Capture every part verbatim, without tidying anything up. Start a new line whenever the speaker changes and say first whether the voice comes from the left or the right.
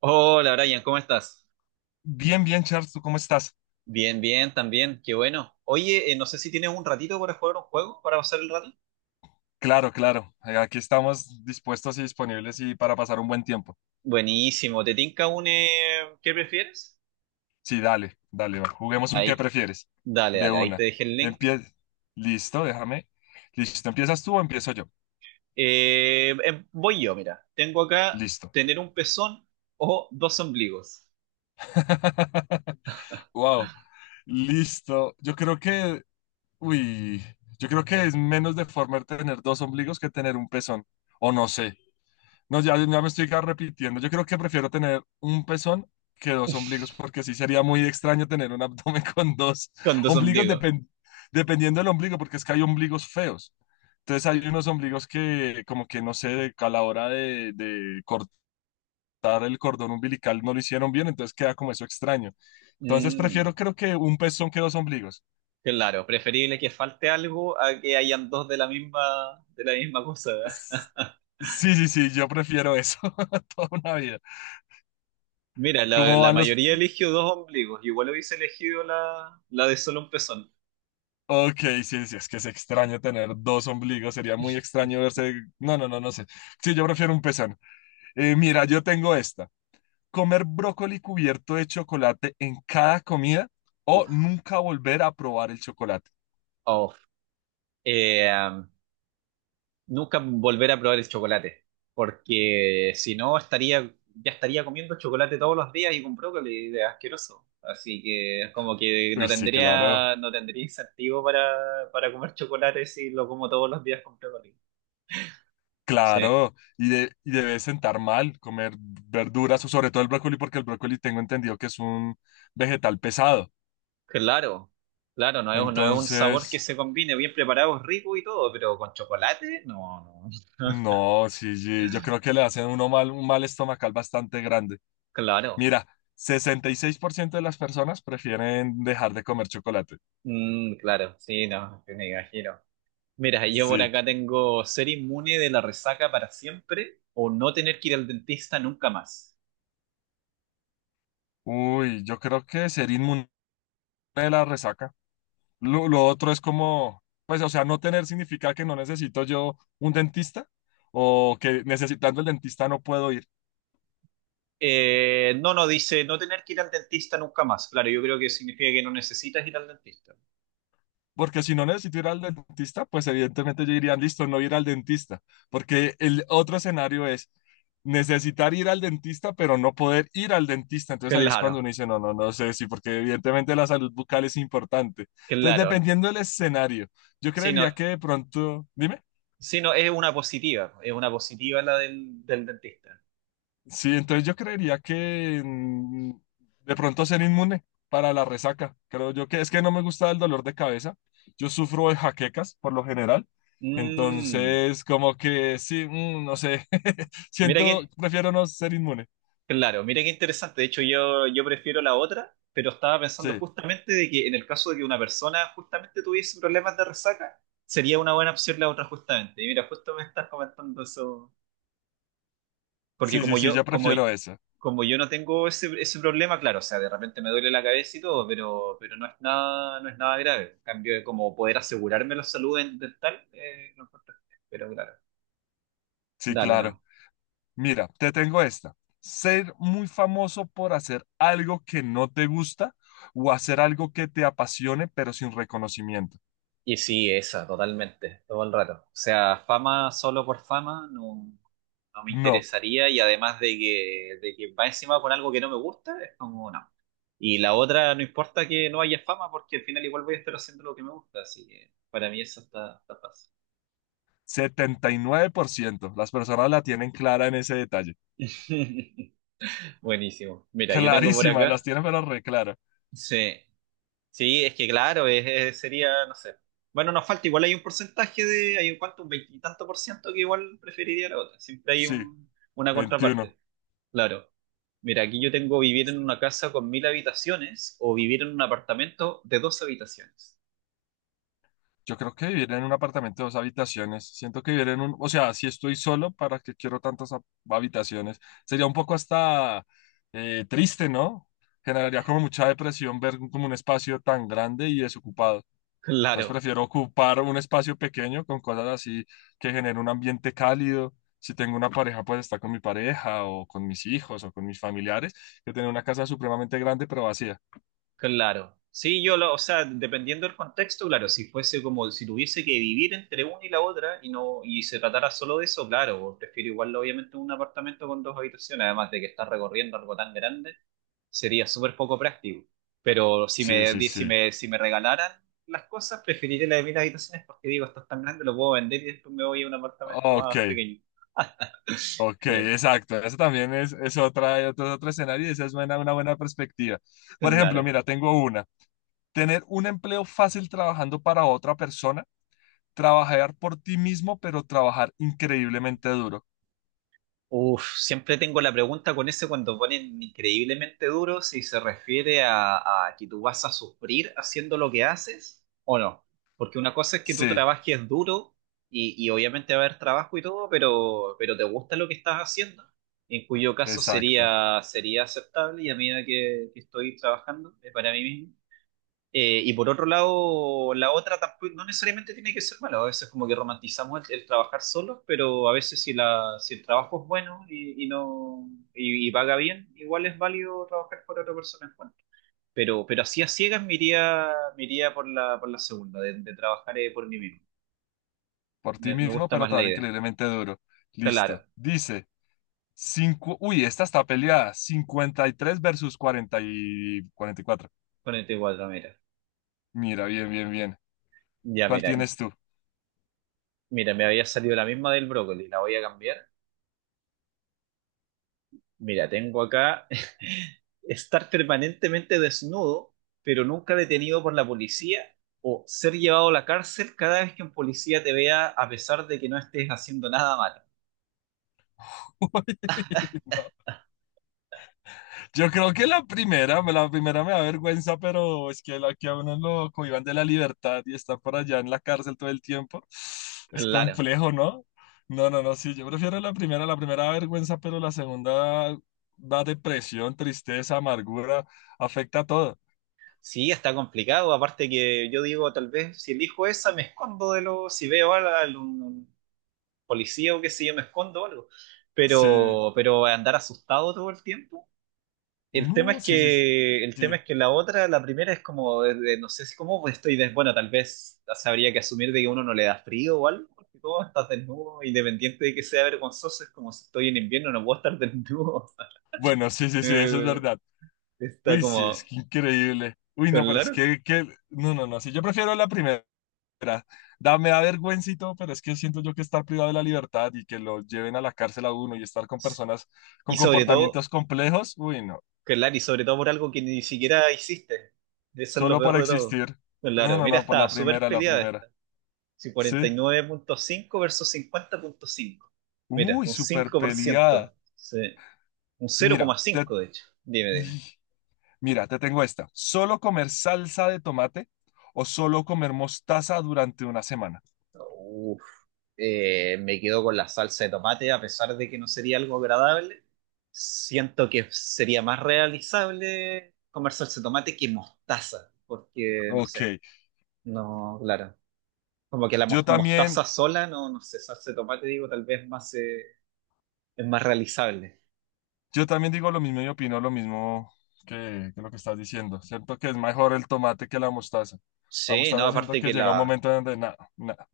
right: Hola Brian, ¿cómo estás?
left: Bien, bien, Charles, ¿tú cómo estás?
right: Bien, bien, también, qué bueno. Oye, eh, no sé si tienes un ratito para jugar un juego, para pasar el rato.
left: Claro, claro. eh, Aquí estamos dispuestos y disponibles y para pasar un buen tiempo.
right: Buenísimo, ¿te tinca un eh, qué prefieres?
left: Sí, dale, dale, va, juguemos un qué
right: Ahí,
left: prefieres.
right: dale,
left: De
right: dale, ahí te
left: una.
right: dejé el link.
left: Empie... Listo, déjame. Listo, ¿empiezas tú o empiezo yo?
right: Eh, eh, voy yo, mira, tengo acá
left: Listo.
right: tener un pezón o dos ombligos.
left: Wow. Listo. Yo creo que, uy, yo creo que es menos deforme tener dos ombligos que tener un pezón. O no sé. No, ya, ya me estoy repitiendo. Yo creo que prefiero tener un pezón que dos ombligos, porque sí sería muy extraño tener un abdomen con dos
right: Con dos
left: ombligos,
right: ombligos.
left: depen- dependiendo del ombligo, porque es que hay ombligos feos. Entonces hay unos ombligos que como que no sé, a la hora de, de cortar el cordón umbilical no lo hicieron bien, entonces queda como eso extraño. Entonces
right: Mm,
left: prefiero creo que un pezón que dos ombligos.
right: claro, preferible que falte algo a que hayan dos de la misma, de la misma cosa.
left: S- Sí, sí, sí, yo prefiero eso toda una vida.
right: Mira, la,
left: ¿Cómo
right: la
left: van los,
right: mayoría eligió dos ombligos. Igual hubiese elegido la, la de solo un pezón.
left: Ok, sí, sí, es que es extraño tener dos ombligos, sería muy extraño verse. No, no, no, no sé. Sí, yo prefiero un pezón. Eh, mira, yo tengo esta. Comer brócoli cubierto de chocolate en cada comida o
right: Uf,
left: nunca volver a probar el chocolate.
right: oh. Eh, um, nunca volver a probar el chocolate, porque si no estaría, ya estaría comiendo chocolate todos los días y con brócoli, es asqueroso. Así que como que no
left: Uy, sí, claro,
right: tendría, no tendría incentivo para, para comer chocolate si lo como todos los días con brócoli. Sí,
left: claro. Y, de- y debe sentar mal comer verduras o sobre todo el brócoli, porque el brócoli tengo entendido que es un vegetal pesado.
right: claro, claro, no es, no es un sabor
left: Entonces,
right: que se combine bien preparado, es rico y todo, pero con chocolate, no, no.
left: no, sí, sí, yo creo que le hacen uno mal, un mal estomacal bastante grande.
right: Claro.
left: Mira, sesenta y seis por ciento de las personas prefieren dejar de comer chocolate.
right: Mm, claro, sí, no, sí, me imagino. Mira, yo por
left: Sí.
right: acá tengo ser inmune de la resaca para siempre o no tener que ir al dentista nunca más.
left: Uy, yo creo que ser inmune de la resaca. Lo, lo otro es como, pues, o sea, no tener significa que no necesito yo un dentista o que necesitando el dentista no puedo ir.
right: Eh, no, no, dice no tener que ir al dentista nunca más. Claro, yo creo que significa que no necesitas ir al dentista.
left: Porque si no necesito ir al dentista, pues evidentemente yo diría, listo, no ir al dentista. Porque el otro escenario es necesitar ir al dentista, pero no poder ir al dentista. Entonces ahí es cuando
right: Claro,
left: uno dice, no, no, no sé sí porque evidentemente la salud bucal es importante. Entonces,
right: claro.
left: dependiendo del escenario, yo
right: Sí, no,
left: creería que de pronto, dime.
right: sí, no, es una positiva, es una positiva la del, del dentista.
left: Sí, entonces yo creería que mm, de pronto ser inmune para la resaca. Creo yo que es que no me gusta el dolor de cabeza. Yo sufro de jaquecas por lo general.
right: Mm,
left: Entonces, como que sí, mm, no sé.
right: mira quién,
left: Siento, prefiero no ser inmune.
right: Claro, mira qué interesante. De hecho, yo, yo prefiero la otra, pero estaba pensando
left: Sí,
right: justamente de que en el caso de que una persona justamente tuviese problemas de resaca, sería una buena opción la otra justamente. Y mira, justo me estás comentando eso, porque
left: sí, sí,
right: como
left: sí, yo
right: yo, como,
left: prefiero eso.
right: como yo no tengo ese, ese problema, claro, o sea, de repente me duele la cabeza y todo, pero, pero no es nada, no es nada grave. En cambio, como poder asegurarme la salud en- dental, eh, no importa. Pero claro,
left: Sí,
right: dale,
left: claro.
right: no.
left: Mira, te tengo esta. Ser muy famoso por hacer algo que no te gusta o hacer algo que te apasione pero sin reconocimiento.
right: Y sí, esa, totalmente, todo el rato. O sea, fama solo por fama no, no me
left: No,
right: interesaría y además de que, de que va encima con algo que no me gusta, es como no. Y la otra, no importa que no haya fama porque al final igual voy a estar haciendo lo que me gusta, así que para mí eso está, está fácil.
left: setenta y nueve por ciento, las personas la tienen clara en ese detalle.
right: Buenísimo. Mira, yo tengo por
left: Clarísima, las
right: acá.
left: tienen pero reclara.
right: Sí, sí, es que claro, es- es- sería, no sé. Bueno, nos falta, igual hay un porcentaje de, hay un cuánto, un veintitanto por ciento que igual preferiría la otra. Siempre hay
left: Sí,
right: un, una
left: veintiuno.
right: contraparte. Claro. Mira, aquí yo tengo vivir en una casa con mil habitaciones o vivir en un apartamento de dos habitaciones.
left: Yo creo que vivir en un apartamento de dos habitaciones. Siento que vivir en un, o sea, si estoy solo, ¿para qué quiero tantas hab- habitaciones? Sería un poco hasta eh, triste, ¿no? Generaría como mucha depresión ver como un espacio tan grande y desocupado. Entonces
right: Claro,
left: prefiero ocupar un espacio pequeño con cosas así que generen un ambiente cálido. Si tengo una pareja, pues está con mi pareja o con mis hijos o con mis familiares, que tener una casa supremamente grande pero vacía.
right: claro. Sí, yo lo, o sea, dependiendo del contexto, claro, si fuese como si tuviese que vivir entre una y la otra y no, y se tratara solo de eso, claro, prefiero igual obviamente un apartamento con dos habitaciones, además de que estás recorriendo algo tan grande. Sería súper poco práctico. Pero si
left: Sí,
right: me,
left: sí,
right: di- si
left: sí.
right: me, si me regalaran las cosas, preferiría la de mil habitaciones porque digo, esto es tan grande, lo puedo vender y después me voy a un apartamento
left: Ok,
right: más pequeño.
left: ok, exacto. Eso también es, es otra, otro, otro escenario y esa es buena- una buena perspectiva. Por ejemplo,
right: Claro.
left: mira, tengo una. Tener un empleo fácil trabajando para otra persona, trabajar por ti mismo, pero trabajar increíblemente duro.
right: Uf, siempre tengo la pregunta con ese cuando ponen increíblemente duro si se refiere a, a que tú vas a sufrir haciendo lo que haces o no. Porque una cosa es que tú
left: Sí,
right: trabajes duro y, y obviamente va a haber trabajo y todo, pero, pero te gusta lo que estás haciendo, en cuyo caso
left: exacto.
right: sería, sería aceptable y a medida que, que estoy trabajando eh, para mí mismo. Eh, y por otro lado, la otra tampoco, no necesariamente tiene que ser mala, a veces como que romantizamos el, el trabajar solos, pero a veces si, la, si el trabajo es bueno y, y no y, y paga bien, igual es válido trabajar por otra persona en. Pero, pero así a ciegas me iría, me iría por la, por la segunda, de, de trabajar eh, por mí mismo.
left: Por ti
right: Me, me
left: mismo,
right: gusta
left: pero
right: más la
left: trabajar
right: idea.
left: increíblemente duro. Listo.
right: Claro,
left: Dice, cinco, uy, esta está peleada. Cincuenta y tres versus cuarenta y cuarenta y cuatro.
right: ponete cuatro, mira.
left: Mira, bien, bien, bien.
right: Ya,
left: ¿Cuál
right: mira,
left: tienes tú?
right: mira, me había salido la misma del brócoli, la voy a cambiar. Mira, tengo acá estar permanentemente desnudo, pero nunca detenido por la policía, o ser llevado a la cárcel cada vez que un policía te vea a pesar de que no estés haciendo nada malo.
left: Uy, no. Yo creo que la primera, me- la primera me da vergüenza, pero es que la que a uno lo cohíban de la libertad y está por allá en la cárcel todo el tiempo, es
right: Claro.
left: complejo, ¿no? No, no, no, sí, yo prefiero la primera, la primera da vergüenza, pero la segunda da depresión, tristeza, amargura, afecta a todo.
right: Sí, está complicado. Aparte que yo digo, tal vez si elijo esa, me escondo de lo, si veo a algún policía o qué sé yo, me escondo o algo.
left: Sí,
right: Pero, pero andar asustado todo el tiempo. El tema
left: no,
right: es
left: sí, sí, sí.
right: que, el tema
left: Sí.
right: es que la otra, la primera es como, de- de- no sé si cómo pues, estoy, des- bueno, tal vez habría que asumir de que uno no le da frío o algo, porque todo estás desnudo, independiente de que sea vergonzoso, es como si estoy en invierno, no puedo estar desnudo.
left: Bueno, sí, sí, sí, eso es
right: Eh,
left: verdad.
right: está
left: Uy, sí, es
right: como,
left: que increíble. Uy, no, pero es
right: claro.
left: que, que... No, no, no, sí, yo prefiero la primera. Da, me da vergüenza y todo, pero es que siento yo que estar privado de la libertad y que lo lleven a la cárcel a uno y estar con personas
right: Y
left: con
right: sobre todo,
left: comportamientos complejos, uy, no,
right: claro, y sobre todo por algo que ni siquiera hiciste. Eso es lo
left: solo por
right: peor de todo.
left: existir. No,
right: Claro,
left: no,
right: mira,
left: no, por
right: está
left: la
right: súper
left: primera, la
right: peleada
left: primera.
right: esta. Sí,
left: Sí.
right: cuarenta y nueve punto cinco versus cincuenta punto cinco. Mira,
left: Uy,
right: un
left: súper peleada.
right: cinco por ciento. Sí. Un cero
left: Mira,
right: coma cinco de hecho. Dime,
left: te...
right: dime.
left: Mira, te tengo esta. ¿Solo comer salsa de tomate o solo comer mostaza durante una semana?
right: Uf, eh, me quedo con la salsa de tomate, a pesar de que no sería algo agradable. Siento que sería más realizable comer salsa de tomate que mostaza, porque no sé,
left: Ok,
right: no, claro. Como que la mos-
left: yo
right: mostaza
left: también,
right: sola, no, no sé, salsa de tomate, digo, tal vez más, eh, es más realizable.
left: yo también digo lo mismo y opino lo mismo que, que lo que estás diciendo. Siento que es mejor el tomate que la mostaza. La
right: Sí, no,
left: mostaza siento
right: aparte
left: que
right: que
left: llega un
right: la,
left: momento donde nada, nada.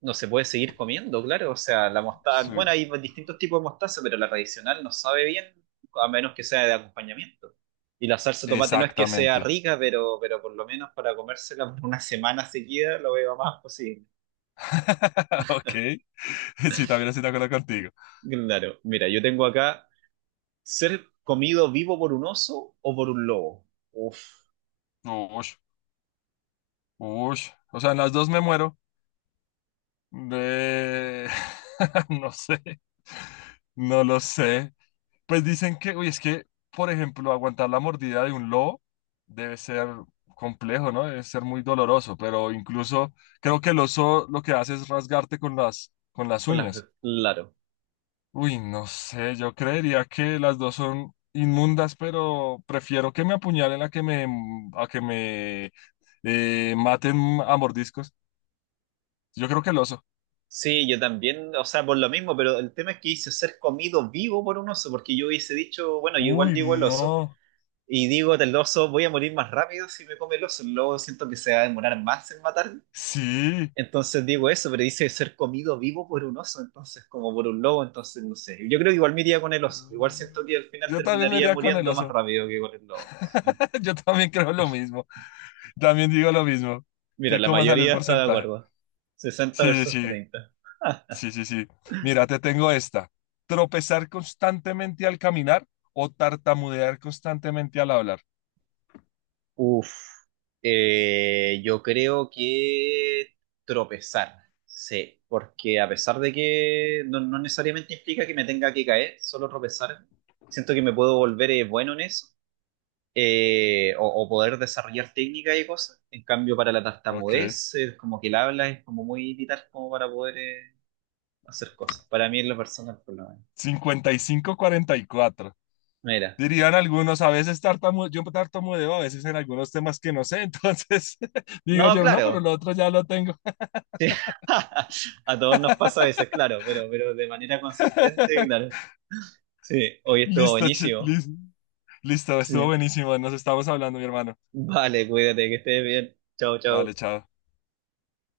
right: no se puede seguir comiendo, claro. O sea, la mostaza,
left: Sí,
right: bueno, hay distintos tipos de mostaza, pero la tradicional no sabe bien, a menos que sea de acompañamiento. Y la salsa de tomate no es que sea
left: exactamente.
right: rica, pero, pero por lo menos para comérsela por una semana seguida lo veo más posible.
left: Ok, sí, también estoy de acuerdo contigo.
right: Claro, mira, yo tengo acá ser comido vivo por un oso o por un lobo. Uf,
left: Ush, ush. O sea, en las dos me muero. De... No sé, no lo sé. Pues dicen que, uy, es que, por ejemplo, aguantar la mordida de un lobo debe ser complejo, ¿no? Debe ser muy doloroso, pero incluso creo que el oso lo que hace es rasgarte con las, con las,
right: con las,
left: uñas.
right: claro.
left: Uy, no sé, yo creería que las dos son inmundas, pero prefiero que me apuñalen a que me, a que me eh, maten a mordiscos. Yo creo que el oso.
right: Sí, yo también, o sea, por lo mismo, pero el tema es que hice ser comido vivo por un oso, porque yo hubiese dicho, bueno, yo igual
left: Uy,
right: digo el oso.
left: no.
right: Y digo del oso, voy a morir más rápido si me come el oso. El lobo siento que se va a demorar más en matarme.
left: Sí.
right: Entonces digo eso, pero dice ser comido vivo por un oso, entonces como por un lobo, entonces no sé. Yo creo que igual me iría con el oso. Igual siento que al final
left: Yo también me
right: terminaría
left: iría con el
right: muriendo más
left: oso.
right: rápido que con el lobo.
left: Yo también creo lo mismo. También digo lo mismo.
right: Mira,
left: ¿Qué,
right: la
left: cómo sale el
right: mayoría está de
left: porcentaje?
right: acuerdo. sesenta
left: Sí,
right: versus
left: sí,
right: treinta
left: sí, sí, sí. Mira, te tengo esta. Tropezar constantemente al caminar o tartamudear constantemente al hablar.
right: Uf, eh, yo creo que tropezar, sí, porque a pesar de que no, no necesariamente implica que me tenga que caer, solo tropezar, siento que me puedo volver eh, bueno en eso, eh, o, o poder desarrollar técnicas y cosas. En cambio, para la
left: Ok.
right: tartamudez, eh, como que el habla es como muy vital como para poder eh, hacer cosas. Para mí es lo personal, por lo menos.
left: Cincuenta y cinco, cuarenta y cuatro.
right: Mira,
left: Dirían algunos, a veces tartamudeo, yo tartamudeo a veces en algunos temas que no sé, entonces digo
right: no,
left: yo, no, pero
right: claro.
left: lo otro ya lo tengo.
right: A todos nos pasa a veces, claro, pero, pero de manera consistente, claro. Sí, hoy estuvo
left: Listo, chi-
right: buenísimo.
left: lis- listo, estuvo
right: Sí.
left: buenísimo, nos estamos hablando, mi hermano.
right: Vale, cuídate, que estés bien. Chao,
left: Vale,
right: chao.
left: chao.